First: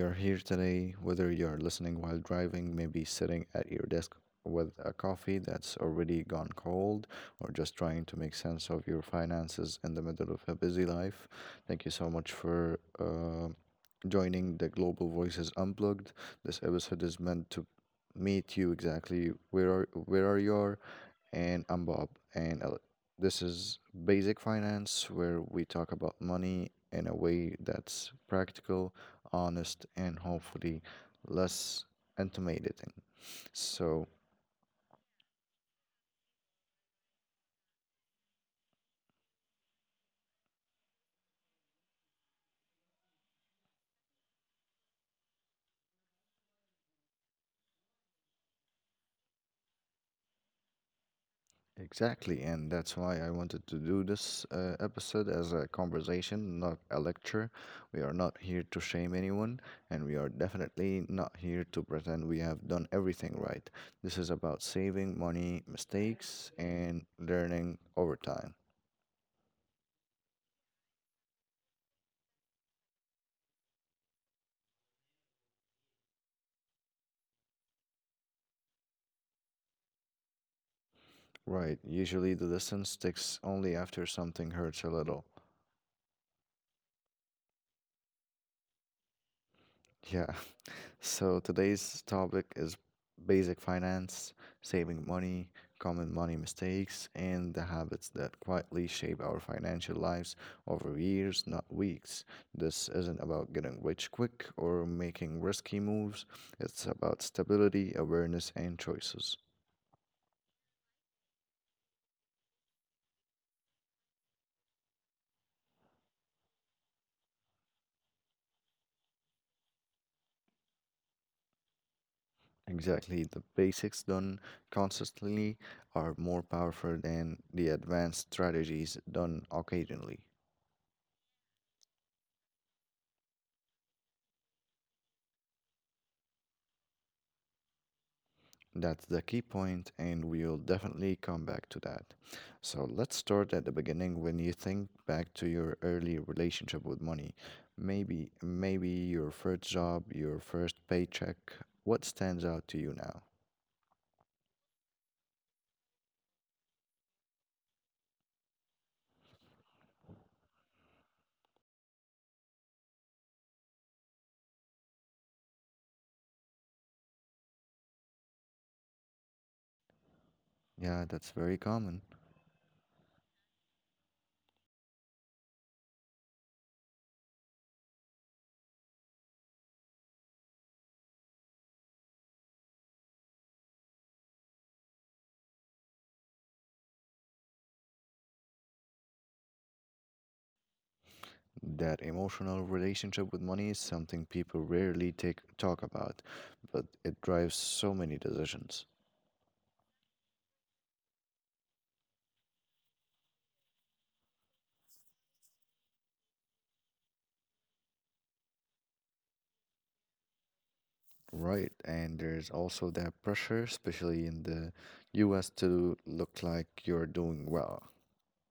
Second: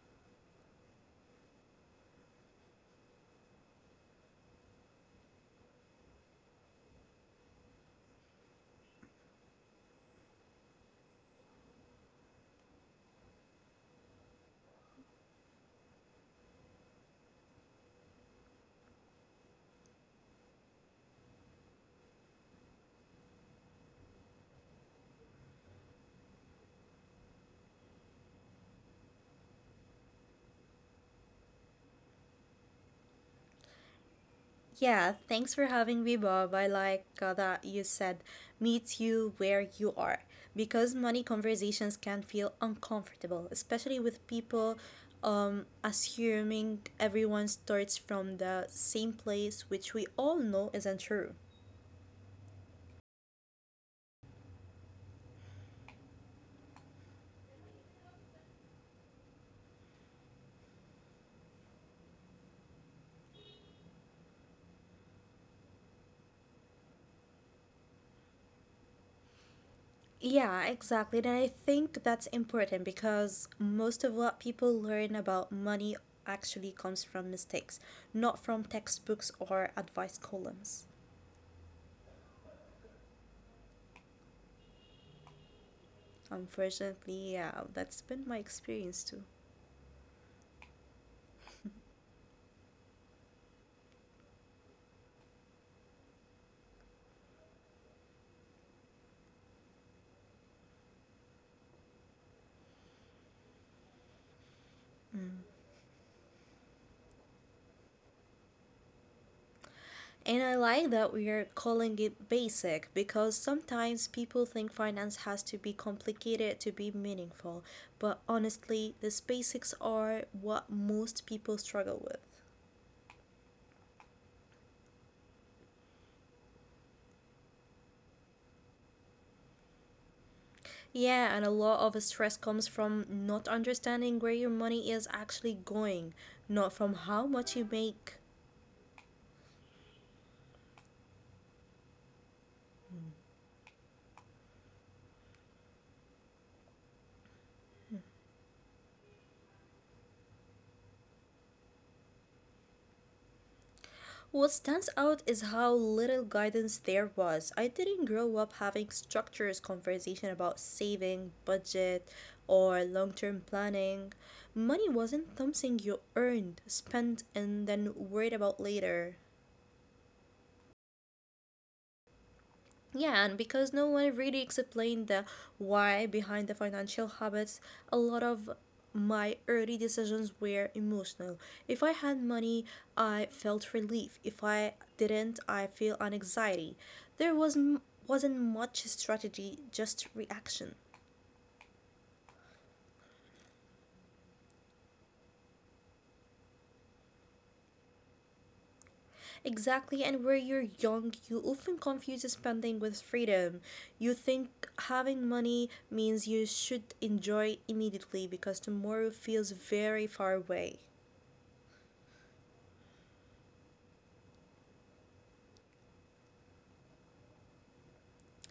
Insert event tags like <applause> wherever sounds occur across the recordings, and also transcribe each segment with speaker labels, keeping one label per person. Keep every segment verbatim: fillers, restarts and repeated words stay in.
Speaker 1: you're here today. Whether you're listening while driving, maybe sitting at your desk with a coffee that's already gone cold, or just trying to make sense of your finances in the middle of a busy life, thank you so much for uh, joining the Global Voices Unplugged. This episode is meant to meet you exactly where are where are you and I'm Bob. And uh, this is Basic Finance, where we talk about money in a way that's practical, honest, and hopefully less intimidating. So,
Speaker 2: Yeah, thanks for having me, Bob. I like uh, that you said meet you where you are, because money conversations can feel uncomfortable, especially with people um, assuming everyone starts from the same place, which we all know isn't true.
Speaker 1: exactly. And that's why I wanted to do this uh, episode as a conversation, not a lecture. We are not here to shame anyone, and we are definitely not here to pretend we have done everything right. This is about saving money, mistakes, and learning over time.
Speaker 2: Yeah, exactly. And I think that's important because most of what people learn about money actually comes from mistakes, not from textbooks or advice columns.
Speaker 1: Right. Usually the lesson sticks only after something hurts a little.
Speaker 2: Unfortunately, yeah, that's been my experience too.
Speaker 1: Yeah. <laughs> So today's topic is basic finance, saving money, common money mistakes, and the habits that quietly shape our financial lives over years, not weeks. This isn't about getting rich quick or making
Speaker 2: Mm.
Speaker 1: risky moves. It's about stability, awareness, and choices.
Speaker 2: And I like that we are calling it basic because sometimes people think finance has to be complicated to be meaningful, but honestly, these basics are what most people struggle with.
Speaker 1: Exactly. The basics done consistently are more powerful than the advanced strategies done occasionally.
Speaker 2: Yeah, and a lot of stress comes from not understanding where your money is actually going, not from how much you make.
Speaker 1: That's the key point, and we'll definitely come back to that. So let's start at the beginning when you think back to your early relationship with money. Maybe maybe your first job, your first paycheck. What stands out to you now?
Speaker 2: What stands out is how little guidance there was. I didn't grow up having structures conversation about saving, budget, or long-term planning. Money wasn't something you earned, spent, and then worried about later.
Speaker 1: Yeah, that's very common.
Speaker 2: Yeah, and because no one really explained the why behind the financial habits, a lot of my early decisions were emotional. If I had money, I felt relief. If I didn't, I feel an anxiety. There was m- wasn't much strategy, just reaction.
Speaker 1: That emotional relationship with money is something people rarely take talk about, but it drives so many decisions.
Speaker 2: Exactly, and where you're young, you often confuse spending with freedom. You think having money means you should enjoy immediately because tomorrow feels very far away.
Speaker 1: Right, and there's also that pressure, especially in the U S, to look like you're doing well.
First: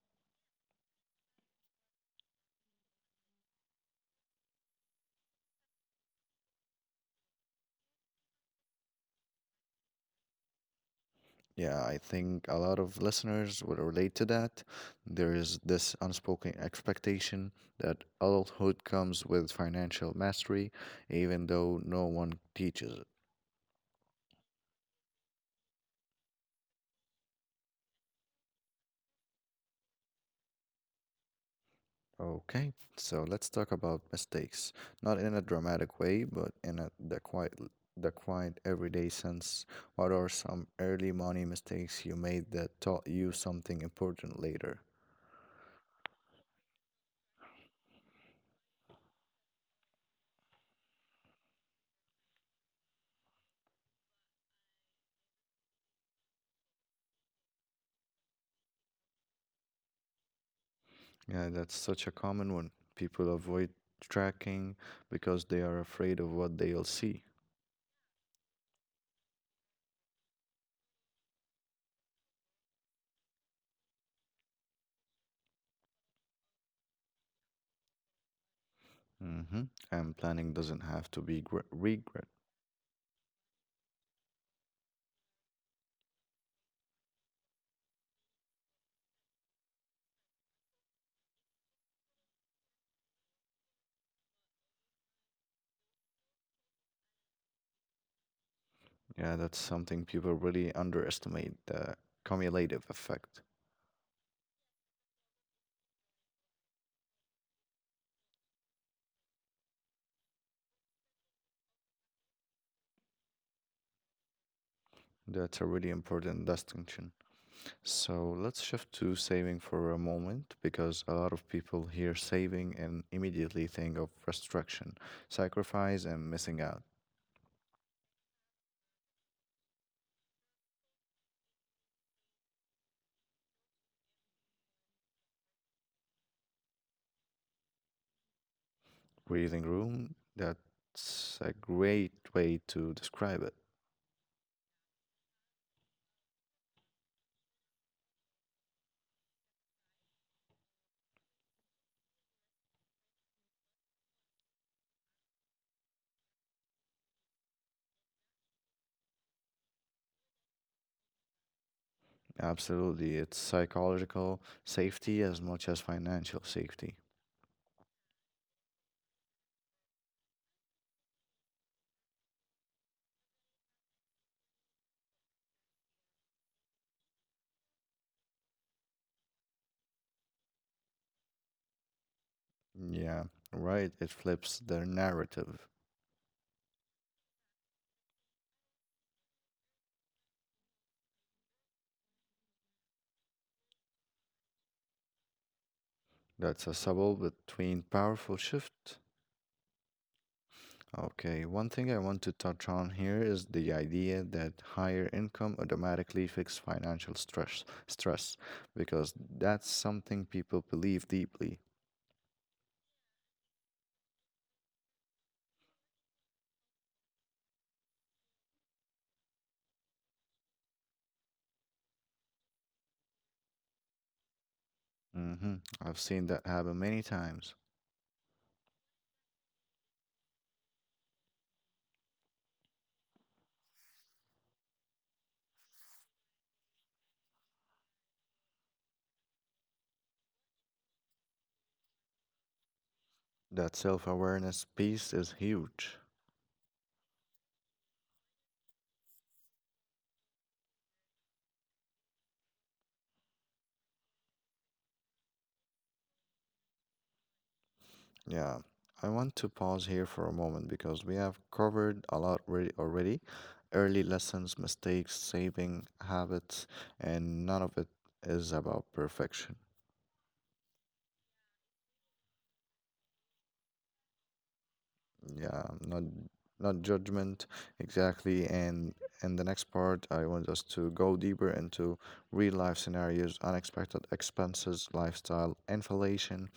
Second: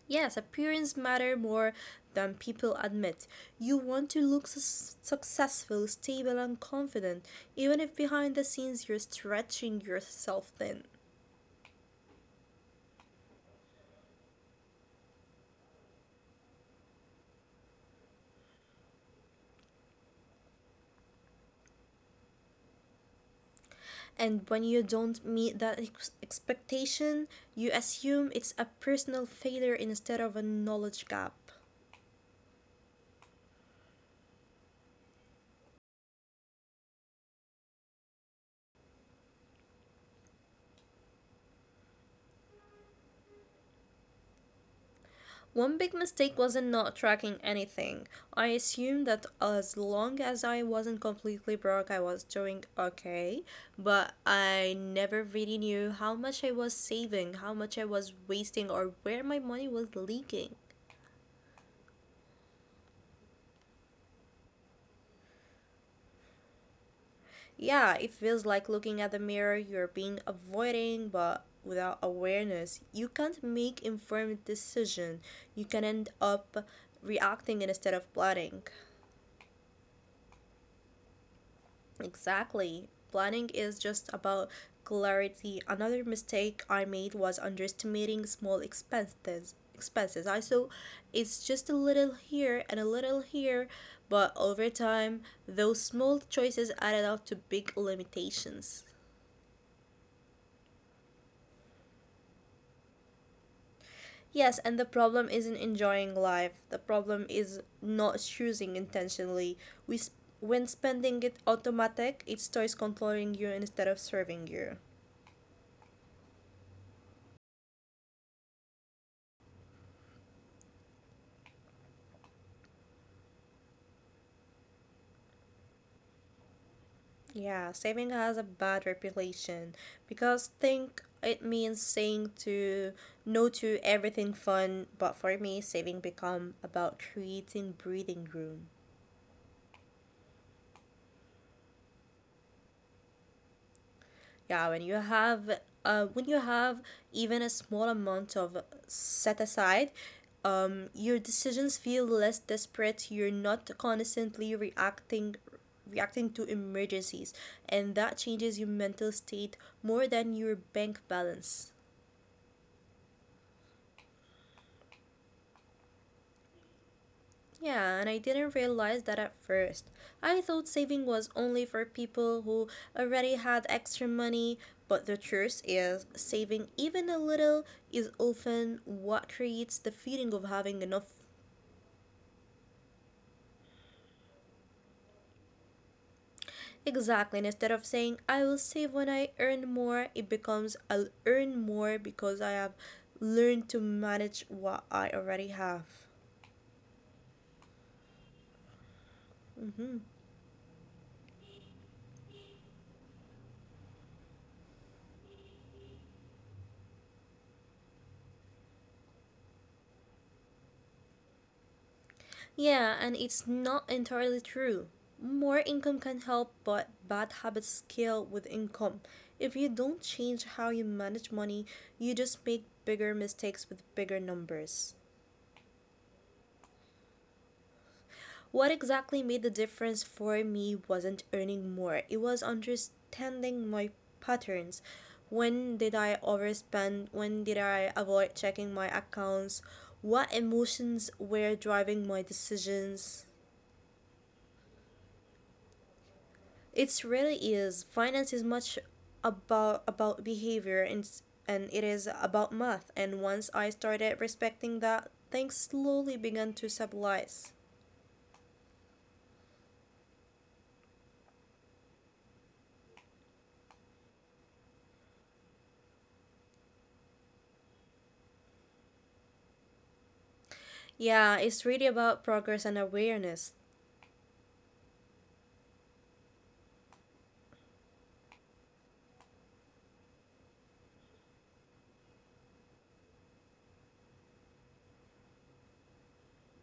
Speaker 2: Yes, appearance matter more than people admit. You want to look sus- successful, stable, and confident, even if behind the scenes you're stretching yourself thin.
Speaker 1: Yeah, I think a lot of listeners will relate to that. There is this unspoken expectation that adulthood comes with financial mastery, even though no one teaches it.
Speaker 2: And when you don't meet that ex- expectation, you assume it's a personal failure instead of a knowledge gap.
Speaker 1: Okay, so let's talk about mistakes. Not in a dramatic way, but in a, the quiet, the quiet everyday sense. What are some early money mistakes you made that taught you something important later?
Speaker 2: One big mistake was in not tracking anything. I assumed that as long as I wasn't completely broke, I was doing okay, but I never really knew how much I was saving, how much I was wasting, or where my money was leaking.
Speaker 1: Yeah, that's such a common one. People avoid tracking because they are afraid of what they'll see.
Speaker 2: Yeah, it feels like looking at the mirror you're being avoiding, but without awareness, you can't make informed decision. You can end up reacting instead of planning.
Speaker 1: hmm And planning doesn't have to be gre- regret.
Speaker 2: Exactly. Planning is just about clarity. Another mistake I made was underestimating small expenses. Expenses. I saw it's just a little here and a little here, but over time, those small choices added up to big limitations.
Speaker 1: Yeah, that's something people really underestimate the cumulative effect.
Speaker 2: Yes, and the problem isn't enjoying life. The problem is not choosing intentionally. We sp- when spending it automatic, it starts controlling you instead of serving you.
Speaker 1: That's a really important distinction. So let's shift to saving for a moment because a lot of people hear saving and immediately think of restriction, sacrifice, and missing out.
Speaker 2: Yeah, saving has a bad reputation because think it means saying to no to everything fun, but for me saving become about creating breathing room.
Speaker 1: Breathing room, that's a great way to describe it.
Speaker 2: Yeah, when you have uh when you have even a small amount of set aside, um your decisions feel less desperate, you're not constantly reacting reacting to emergencies, and that changes your mental state more than your bank balance.
Speaker 1: Absolutely, it's psychological safety as much as financial safety.
Speaker 2: Yeah, and I didn't realize that at first. I thought saving was only for people who already had extra money, but the truth is, saving even a little is often what creates the feeling of having enough.
Speaker 1: Yeah, right, it flips the narrative.
Speaker 2: Exactly, and instead of saying, I will save when I earn more, it becomes, I'll earn more because I have learned to manage what I already have.
Speaker 1: That's a subtle between powerful shift.
Speaker 2: Mm-hmm.
Speaker 1: Okay, one thing I want to touch on here is the idea that higher income automatically fix financial stress, stress, because that's something people believe deeply.
Speaker 2: Yeah, and it's not entirely true. More income can help, but bad habits scale with income. If you don't change how you manage money, you just make bigger mistakes with bigger numbers.
Speaker 1: hmm I've seen that happen many times.
Speaker 2: What exactly made the difference for me wasn't earning more, it was understanding my patterns. When did I overspend? When did I avoid checking my accounts? What emotions were driving my decisions?
Speaker 1: That self-awareness piece is huge.
Speaker 2: It's really is. Finance is much about about behavior and and it is about math. And once I started respecting that, things slowly began to stabilize.
Speaker 1: Yeah, I want to pause here for a moment because we have covered a lot re- already. Early lessons, mistakes, saving habits, and none of it is about perfection.
Speaker 2: Yeah, it's really about progress and awareness.
Speaker 1: Yeah, not not judgment exactly, and in the next part I want us to go deeper into real life scenarios, unexpected expenses, lifestyle inflation,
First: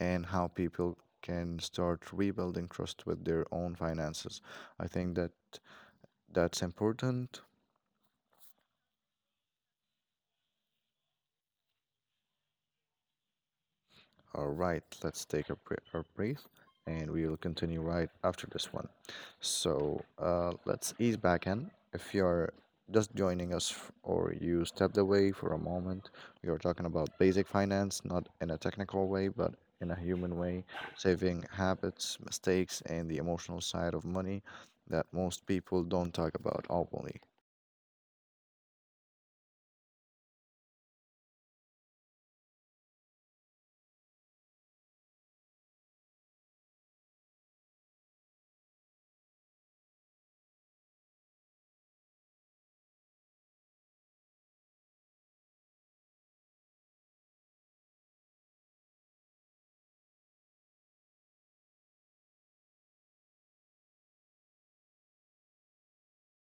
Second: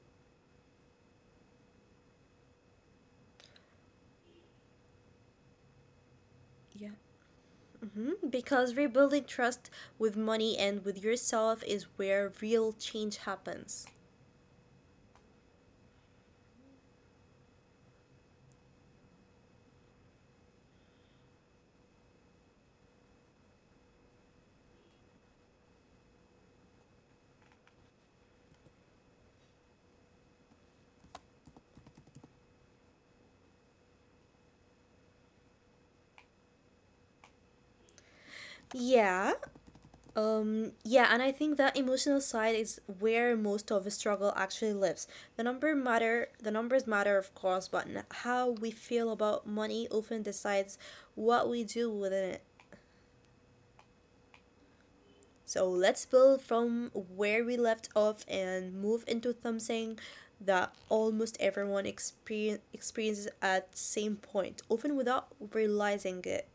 Speaker 1: and how people can start rebuilding trust with their own finances. I think that that's
Speaker 2: Yeah.
Speaker 1: important.
Speaker 2: Hmm. Because rebuilding trust with money and with yourself is where real change happens.
Speaker 1: All right, let's take a, br- a breath and we will continue right after this one. So uh, let's ease back in. If you're just joining us f- or you stepped away for a moment, we are talking about basic finance, not in a technical way, but in a human way, saving habits, mistakes, and the emotional side of money that most people don't talk about openly.
Speaker 2: Yeah, Um, yeah, and I think that emotional side is where most of the struggle actually lives. The number matter, the numbers matter, of course, but n- how we feel about money often decides what we do with it. So let's build from where we left off and move into something that almost everyone experience, experiences at same point, often without realizing it.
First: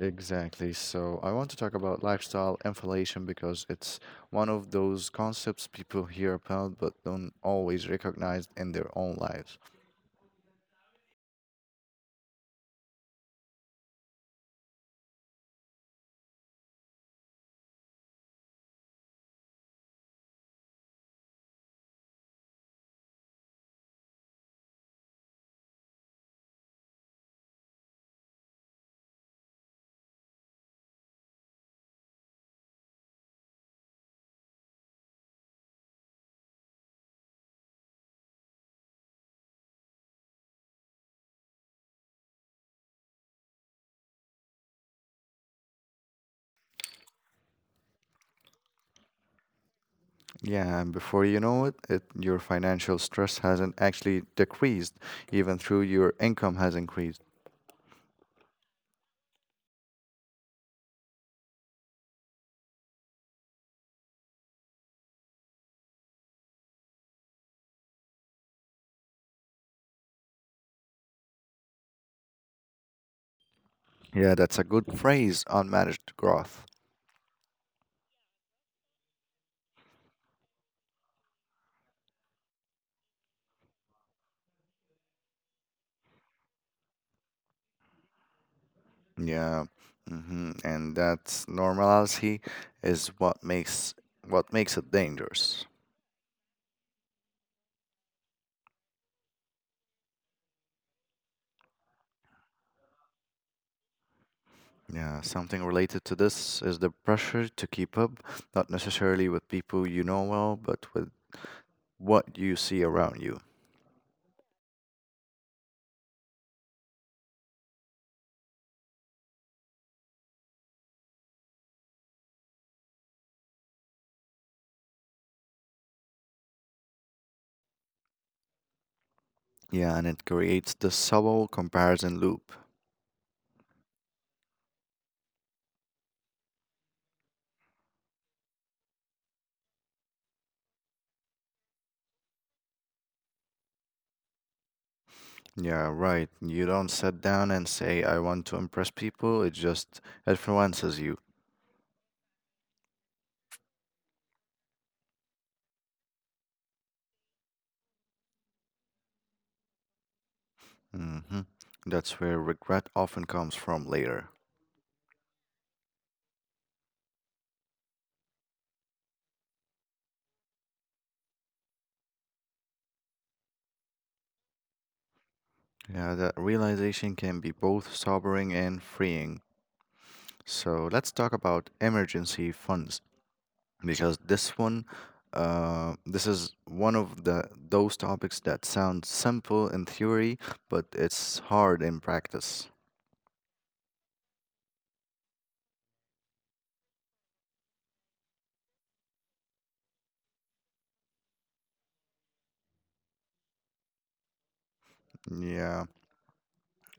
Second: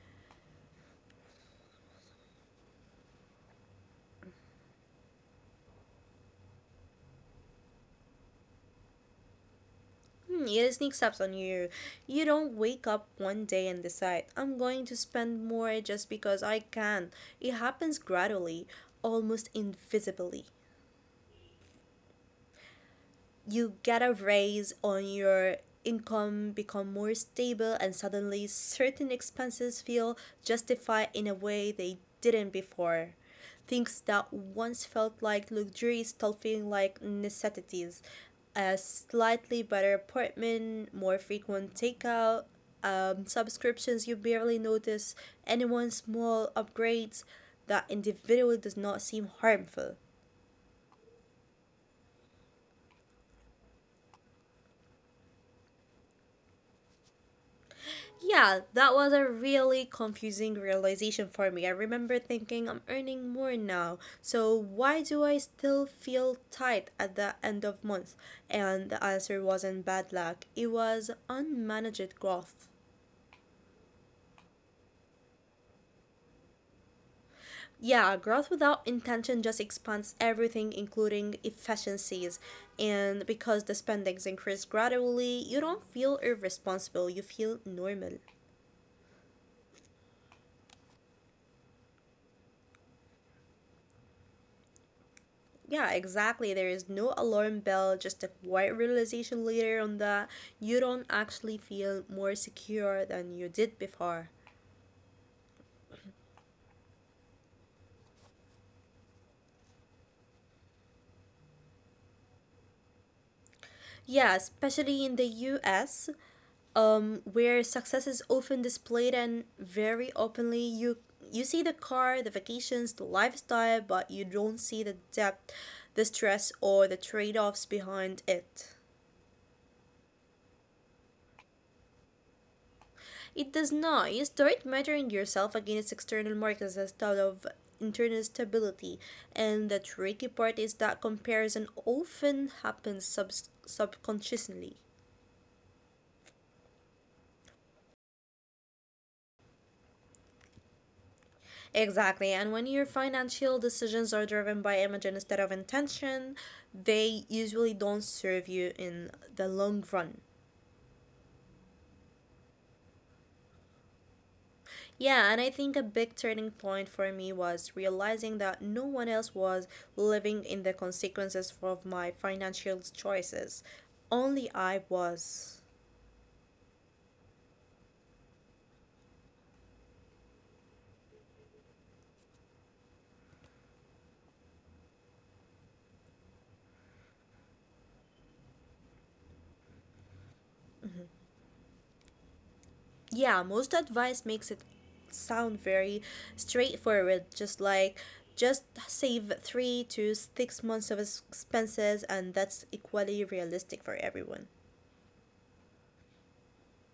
Speaker 1: Exactly. So I want to talk about lifestyle inflation because it's one of those concepts people hear about but don't always recognize in their own lives.
Speaker 2: Hmm, yeah, it sneaks up on you. You don't wake up one day and decide, I'm going to spend more just because I can. It happens gradually, almost invisibly. You get a raise on your income become more stable, and suddenly certain expenses feel justified in a way they didn't before. Things that once felt like luxuries start feeling like necessities, a slightly better apartment, more frequent takeout, um, subscriptions you barely notice, anyone small upgrades that individually does not seem harmful.
Speaker 1: Yeah, and before you know it, it your financial stress hasn't actually decreased, even though your income has increased.
Speaker 2: Yeah, that was a really confusing realization for me. I remember thinking I'm earning more now, so why do I still feel tight at the end of month? And the answer wasn't bad luck, it was unmanaged growth.
Speaker 1: Yeah, that's a good phrase, unmanaged growth.
Speaker 2: Yeah, growth without intention just expands everything, including efficiencies. And because the spendings increase gradually, you don't feel irresponsible, you feel normal.
Speaker 1: Yeah, hmm and that normality is what makes what makes it dangerous.
Speaker 2: Yeah, exactly. There is no alarm bell, just a quiet realization later on that you don't actually feel more secure than you did before.
Speaker 1: Yeah, something related to this is the pressure to keep up, not necessarily with people you know well, but with what you see around you.
Speaker 2: Yeah, especially in the U S, um, where success is often displayed and very openly. You you see the car, the vacations, the lifestyle, but you don't see the depth, the stress, or the trade offs behind it.
Speaker 1: Yeah, and it creates the subtle comparison loop.
Speaker 2: It does not. You start measuring yourself against external markers instead of internal stability. And the tricky part is that comparison often happens sub- subconsciously.
Speaker 1: Yeah, right. You don't sit down and say, I want to impress people, it just influences you.
Speaker 2: Exactly. And when your financial decisions are driven by emotion instead of intention, they usually don't serve you in the long run.
Speaker 1: hmm That's where regret often comes from later.
Speaker 2: Yeah, and I think a big turning point for me was realizing that no one else was living in the consequences of my financial choices. Only I was.
Speaker 1: Yeah, that realization can be both sobering and freeing. So let's talk about emergency funds, because this one uh, this is one of the those topics that sound simple in theory but
Speaker 2: Mhm.
Speaker 1: it's hard in practice.
Speaker 2: Yeah, most advice makes it sound very straightforward, just like just save three to six months of expenses, and that's equally realistic for everyone.
Speaker 1: Yeah,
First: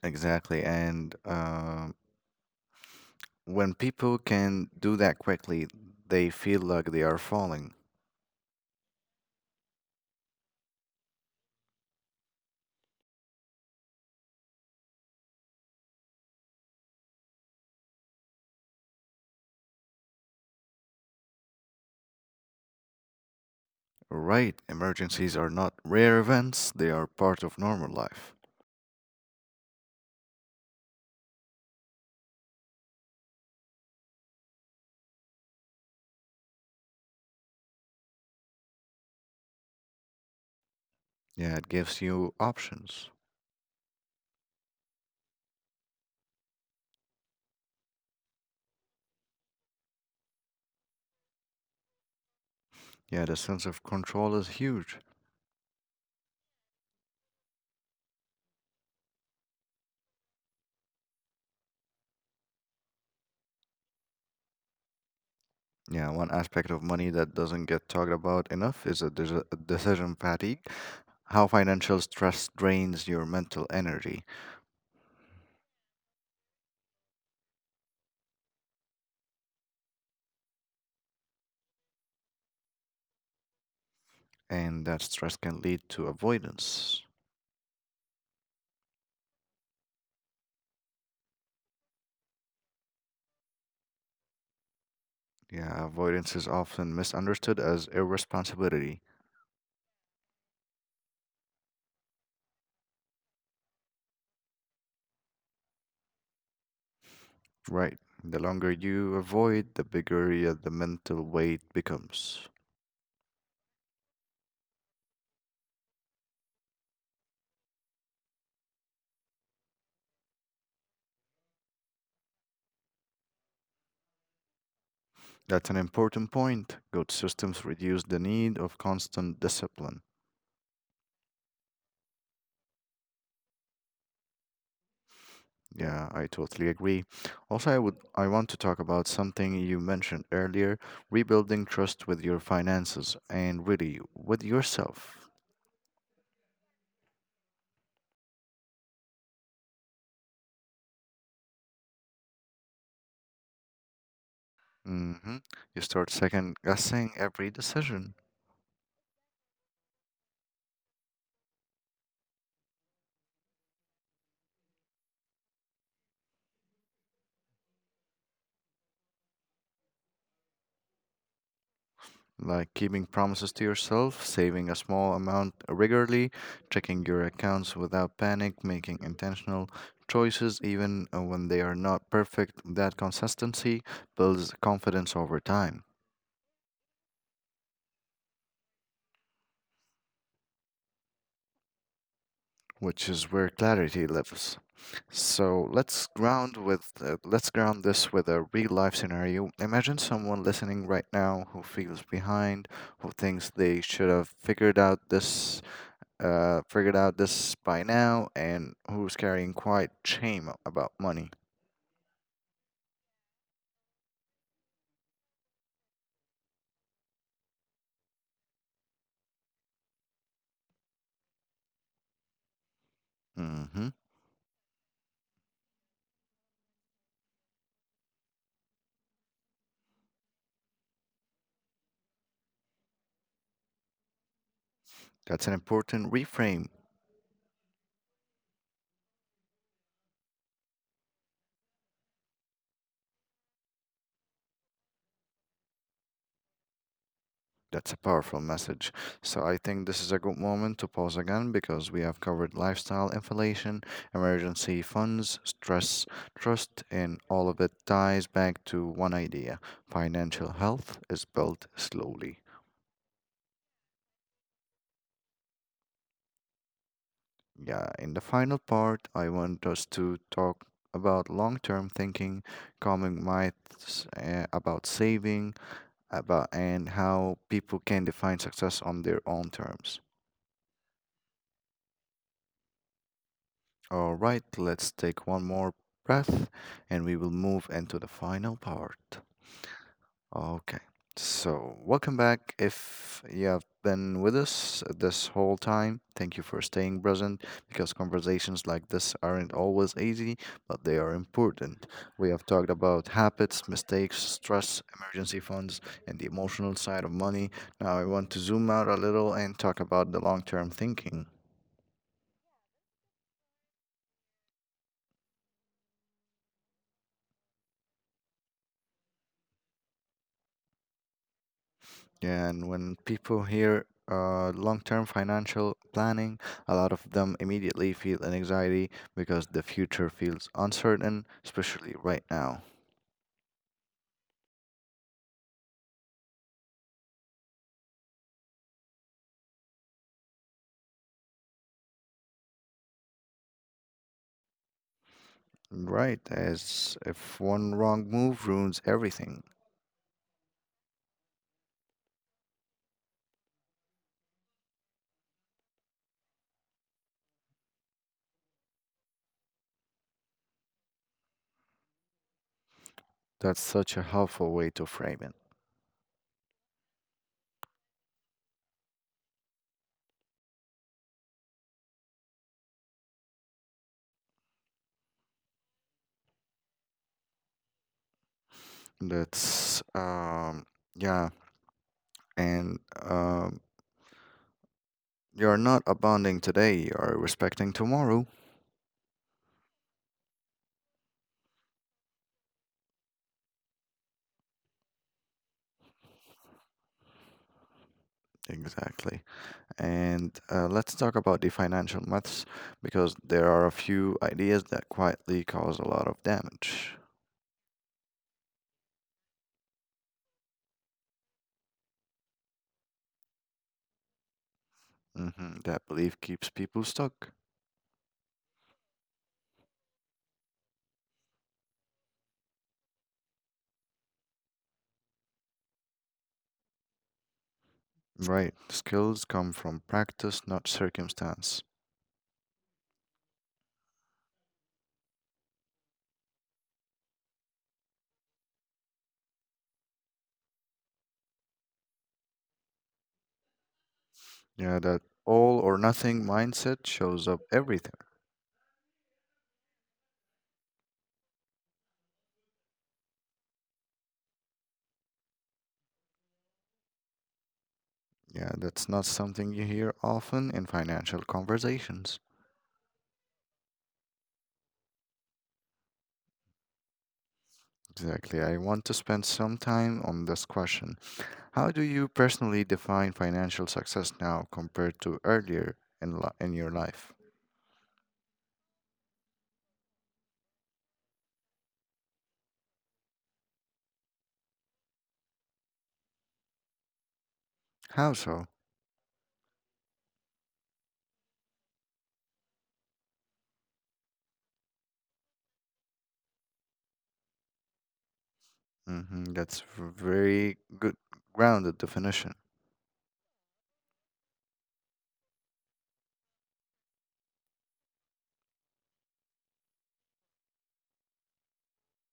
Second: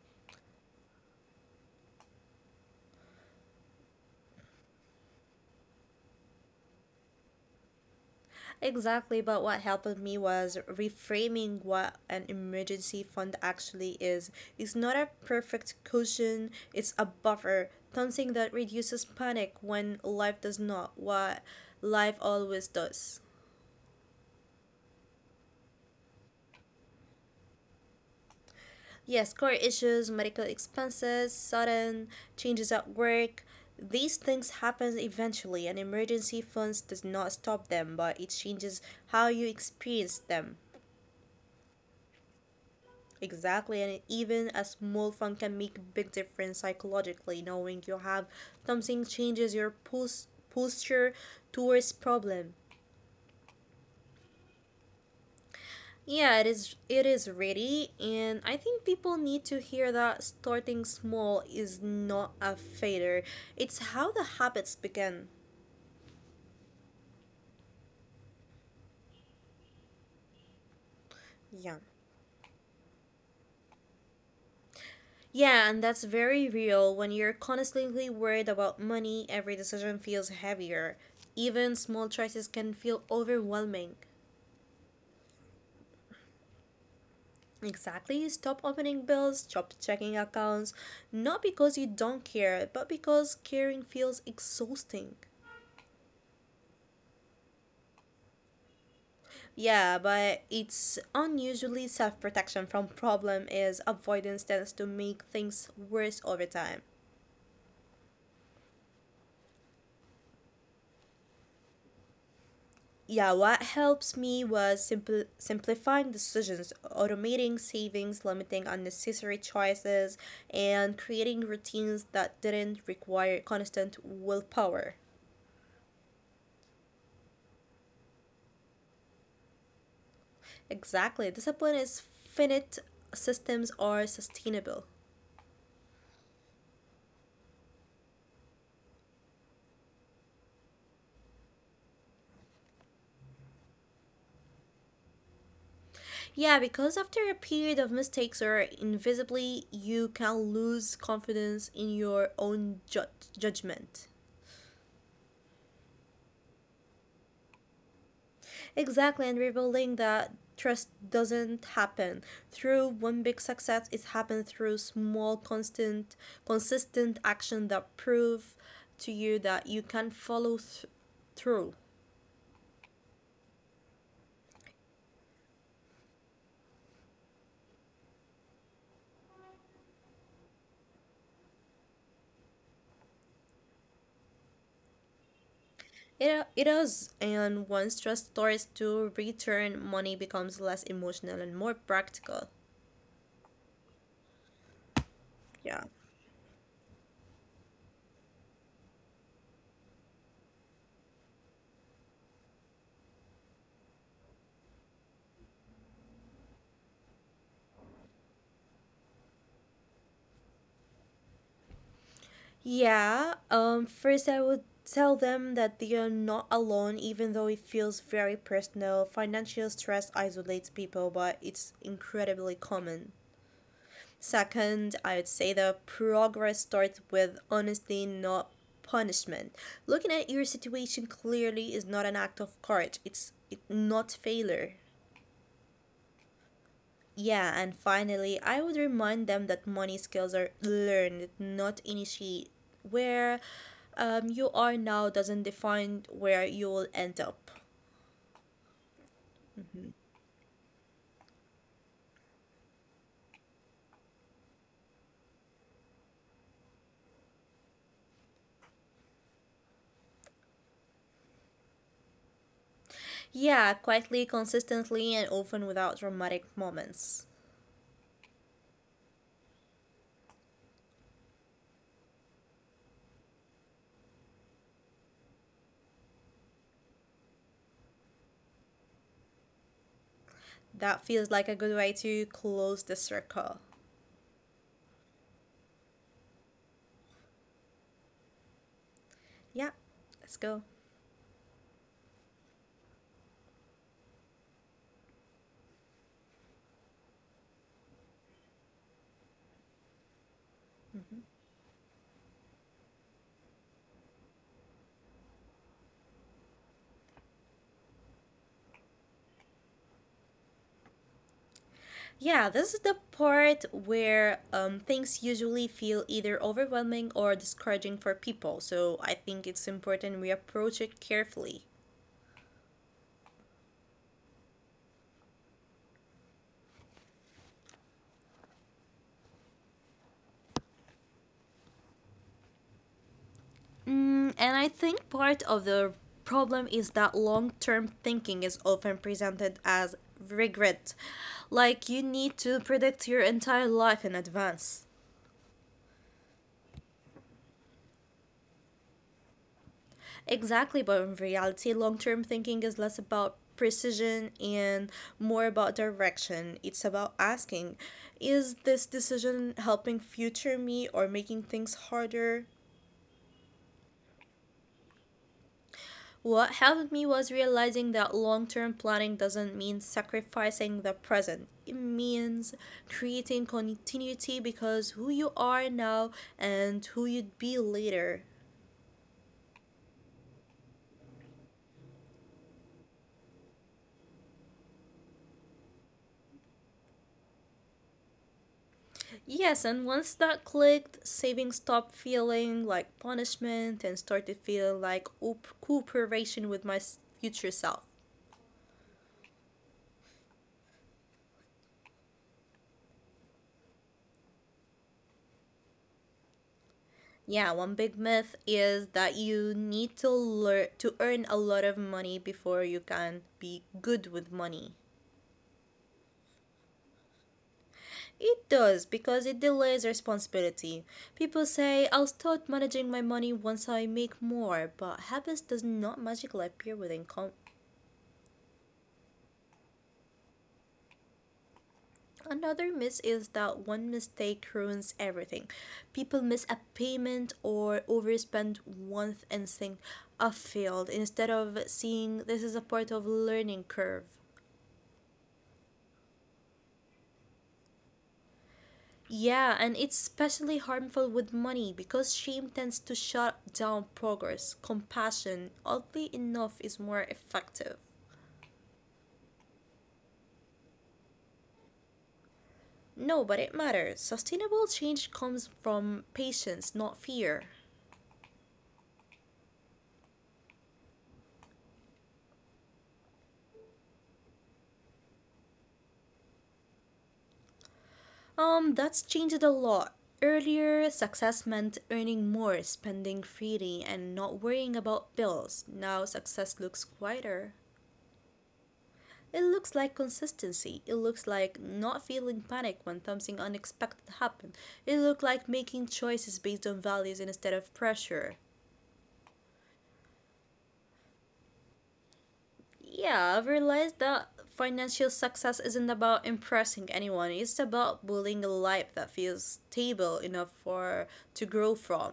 Speaker 1: exactly. And uh, when people can do that quickly, they feel like they are falling.
Speaker 2: Exactly, but what helped me was reframing what an emergency fund actually is. It's not a perfect cushion, it's a buffer, something that reduces panic when life does not what life always does.
Speaker 1: Right, emergencies are not rare events, they are part of normal life.
Speaker 2: Yes, core issues, medical expenses, sudden changes at work, these things happen eventually and emergency funds does not stop them, but it changes how you experience them.
Speaker 1: Yeah, it gives you options.
Speaker 2: Exactly, and even a small fun can make a big difference psychologically. Knowing you have something changes your pos- posture towards problem.
Speaker 1: Yeah, the sense of control is huge.
Speaker 2: Yeah, it is. It is ready, and I think people need to hear that starting small is not a failure. It's how the habits begin.
Speaker 1: Yeah, one aspect of money that doesn't get talked about enough is a deci- decision fatigue, how
Speaker 2: Yeah.
Speaker 1: financial stress drains your mental energy,
Speaker 2: Yeah, and that's very real. When you're constantly worried about money, every decision feels heavier. Even small choices can feel overwhelming.
Speaker 1: and that stress can lead to avoidance.
Speaker 2: Exactly. Stop opening bills, stop checking accounts, not because you don't care, but because caring feels exhausting.
Speaker 1: Yeah, avoidance is often misunderstood as irresponsibility.
Speaker 2: Yeah, but it's unusually self protection from problem is avoidance tends to make things worse over time.
Speaker 1: Right. The longer you avoid, the bigger y- the mental weight becomes.
Speaker 2: Yeah, what helps me was simple simplifying decisions, automating savings, limiting unnecessary choices, and creating routines that didn't require constant willpower.
Speaker 1: That's an important point. Good systems reduce the need of constant discipline.
Speaker 2: Exactly. Discipline is finite, systems are sustainable.
Speaker 1: Yeah, I totally agree. Also, I would I want to talk about something you mentioned earlier, rebuilding trust with your finances and really with yourself.
Speaker 2: Yeah, because after a period of mistakes or invisibly, you can lose confidence in your own ju- judgment.
Speaker 1: hmm You start second guessing every decision,
Speaker 2: Exactly, and rebuilding that trust doesn't happen through one big success. It happens through small, constant, consistent action that prove to you that you can follow th- through.
Speaker 1: like keeping promises to yourself, saving a small amount regularly, checking your accounts without panic, making intentional choices even uh, when they are not perfect. That consistency builds confidence over time,
Speaker 2: It, it is, and once trust starts to return, money becomes less emotional and more practical.
Speaker 1: which is where clarity lives. So
Speaker 2: Yeah.
Speaker 1: let's ground with uh, let's ground this with a real life scenario. Imagine someone listening right now who feels behind, who thinks they should have figured out this uh, figured out this by now, and who's carrying quiet shame about money.
Speaker 2: Yeah, um, first I would tell them that they are not alone, even though it feels very personal. Financial stress isolates people, but it's incredibly common.
Speaker 1: hmm
Speaker 2: Second, I would say the progress starts with honesty, not punishment. Looking at your situation clearly is not an act of courage, it's it, not failure.
Speaker 1: That's an important reframe.
Speaker 2: Yeah, and finally, I would remind them that money skills are learned, not initiated. Where um, you are now doesn't define where you will end up.
Speaker 1: That's a powerful message. So I think this is a good moment to pause again because we have covered lifestyle, inflation, emergency funds, stress, trust, and all of it ties back to one idea. Financial health is built slowly.
Speaker 2: Yeah, quietly, consistently, and often without dramatic moments.
Speaker 1: Yeah, in the final part, I want us to talk about long-term thinking, common myths uh, about saving, about and how people can define success on their own terms.
Speaker 2: That feels like a good way to close the circle.
Speaker 1: All right, let's take one more breath and we will move into the final part.
Speaker 2: Yeah, let's go.
Speaker 1: Okay, so welcome back. If you have been with us this whole time, thank you for staying present because conversations like this aren't always easy, but they are
Speaker 2: Mhm.
Speaker 1: important. We have talked about habits, mistakes, stress, emergency funds, and the emotional side of money. Now I want to zoom out a little and talk about the long term thinking.
Speaker 2: Yeah, this is the part where um, things usually feel either overwhelming or discouraging for people, so I think it's important we approach it carefully.
Speaker 1: And when people hear uh, long term financial planning, a lot of them immediately feel an anxiety because the future feels uncertain, especially right now.
Speaker 2: And I think part of the problem is that long term thinking is often presented as regret. Like you need to predict your entire life in advance.
Speaker 1: Right, as if one wrong move ruins everything.
Speaker 2: Exactly, but in reality, long term thinking is less about precision and more about direction. It's about asking is this decision helping future me or making things harder?
Speaker 1: That's such a helpful way to frame it.
Speaker 2: What helped me was realizing that long term planning doesn't mean sacrificing the present. It means creating continuity because who you are now and who you'd be later.
Speaker 1: That's um yeah, and um you're not abounding today, you're respecting tomorrow.
Speaker 2: Yes, and once that clicked, saving stopped feeling like punishment and started feeling like op- cooperation with my s- future self.
Speaker 1: Exactly. And uh, let's talk about the financial myths because there are a few ideas that quietly cause a lot of damage.
Speaker 2: Yeah, one big myth is that you need to learn to earn a lot of money before you can be good with money.
Speaker 1: hmm That belief keeps people stuck.
Speaker 2: It does because it delays responsibility. People say I'll start managing my money once I make more, but habits does not magically appear with income.
Speaker 1: Right. Skills come from practice, not circumstance.
Speaker 2: Another myth is that one mistake ruins everything. People miss a payment or overspend once and think I failed instead of seeing this is a part of learning curve.
Speaker 1: Yeah, that all or nothing mindset shows up everything.
Speaker 2: Yeah, and it's especially harmful with money because shame tends to shut down progress. Compassion, oddly enough, is more effective.
Speaker 1: Yeah, that's not something you hear often in financial conversations.
Speaker 2: No, but it matters. Sustainable change comes from patience, not fear.
Speaker 1: Exactly. I want to spend some time on this question. How do you personally define financial success now compared to earlier in li- in your life?
Speaker 2: Um, that's changed a lot. Earlier, success meant earning more, spending freely, and not worrying about bills. Now, success looks quieter.
Speaker 1: How so?
Speaker 2: It looks like consistency. It looks like not feeling panic when something unexpected happens. It looks like making choices based on values instead of pressure.
Speaker 1: hmm That's v- very good grounded definition.
Speaker 2: Yeah, I've realized that financial success isn't about impressing anyone. It's about building a life that feels stable enough for to grow from.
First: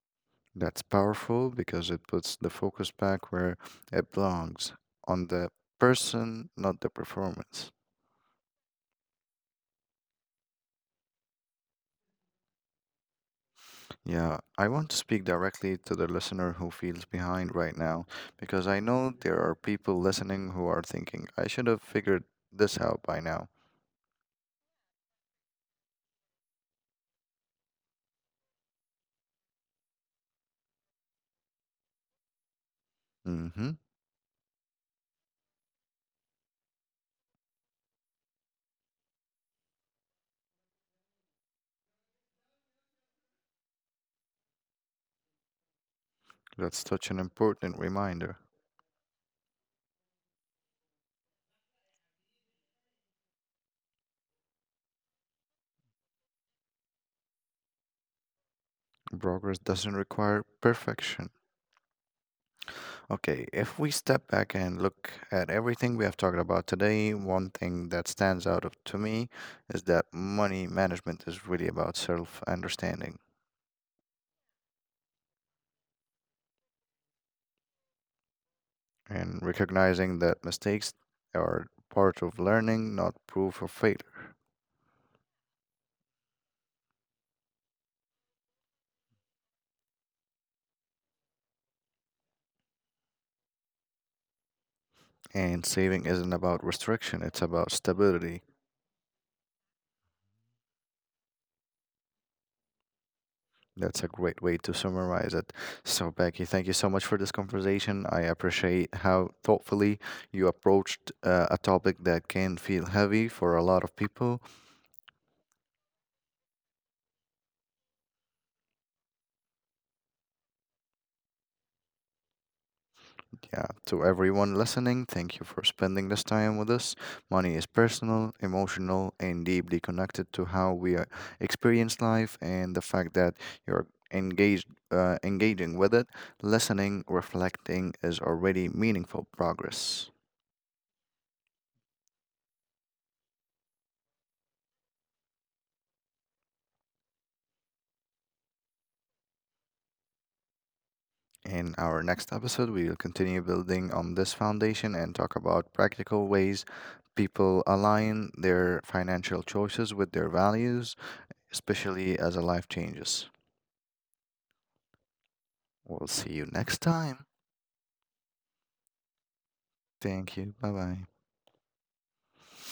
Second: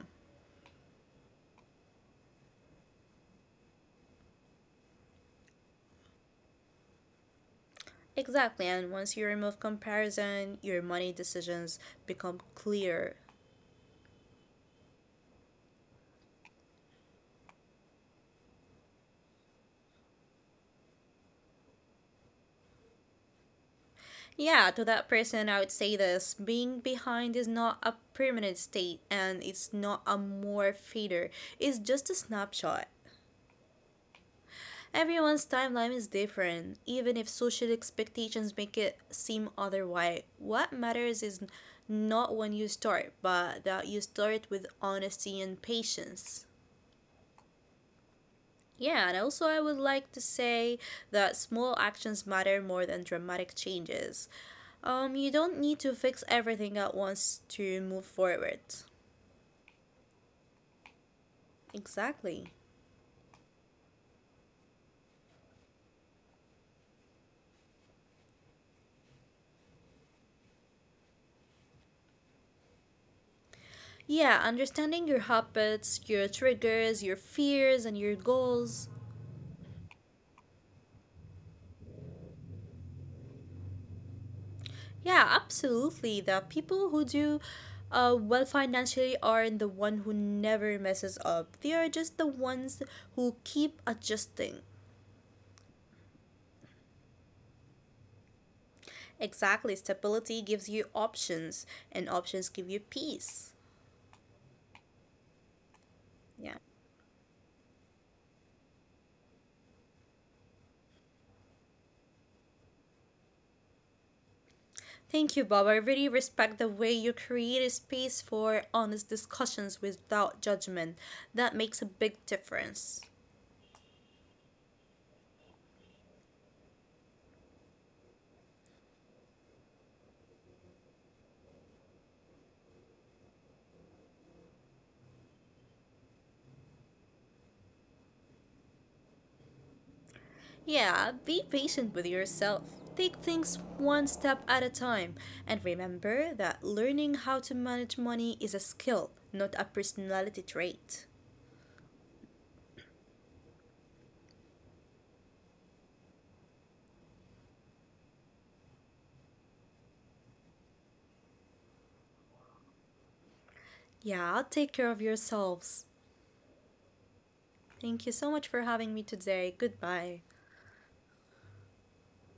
Speaker 1: That's powerful because it puts the focus back where it belongs, on the person, not the performance.
Speaker 2: Exactly, and once you remove comparison, your money decisions become clear.
Speaker 1: Yeah, I want to speak directly to the listener who feels behind right now because I know there are people listening who are thinking, I should have figured this out by now.
Speaker 2: Yeah, to that person, I would say this being behind is not a permanent state and it's not a more fader, it's just a snapshot.
Speaker 1: Mm-hmm.
Speaker 2: Everyone's timeline is different, even if social expectations make it seem otherwise. What matters is not when you start, but that you start with honesty and patience.
Speaker 1: That's such an important reminder.
Speaker 2: Yeah, and also I would like to say that small actions matter more than dramatic changes. Um, you don't need to fix everything at once to move forward.
Speaker 1: Progress doesn't require perfection.
Speaker 2: Exactly.
Speaker 1: Okay, if we step back and look at everything we have talked about today, one thing that stands out of- to me is that money management is really about self understanding,
Speaker 2: Yeah, understanding your habits, your triggers, your fears, and your goals.
Speaker 1: and recognizing that mistakes are part of learning, not proof of failure.
Speaker 2: Yeah, absolutely. The people who do uh, well financially are not the one who never messes up. They are just the ones who keep adjusting.
Speaker 1: And saving isn't about restriction, it's about stability.
Speaker 2: Exactly. Stability gives you options, and options give you peace.
Speaker 1: That's a great way to summarize it. So, Becky,
Speaker 2: Yeah.
Speaker 1: thank you so much for this conversation. I appreciate how thoughtfully you approached uh, a topic that can feel heavy for a lot of people.
Speaker 2: Thank you, Bob. I really respect the way you create a space for honest discussions without judgment. That makes a big difference.
Speaker 1: Yeah, to everyone listening, thank you for spending this time with us. Money is personal, emotional, and deeply connected to how we uh, experience life, and the fact that you're engaged uh, engaging with it, listening, reflecting is already meaningful progress.
Speaker 2: Yeah, be patient with yourself. Take things one step at a time. And remember that learning how to manage money is a skill, not a personality trait.
Speaker 1: In our next episode, we will continue building on this foundation and talk about practical ways people align their financial choices with their values, especially as a life changes.
Speaker 2: Yeah, take care of yourselves.
Speaker 1: We'll see you next time.
Speaker 2: Thank you so much for having me today. Goodbye.
Speaker 1: Thank you. Bye bye.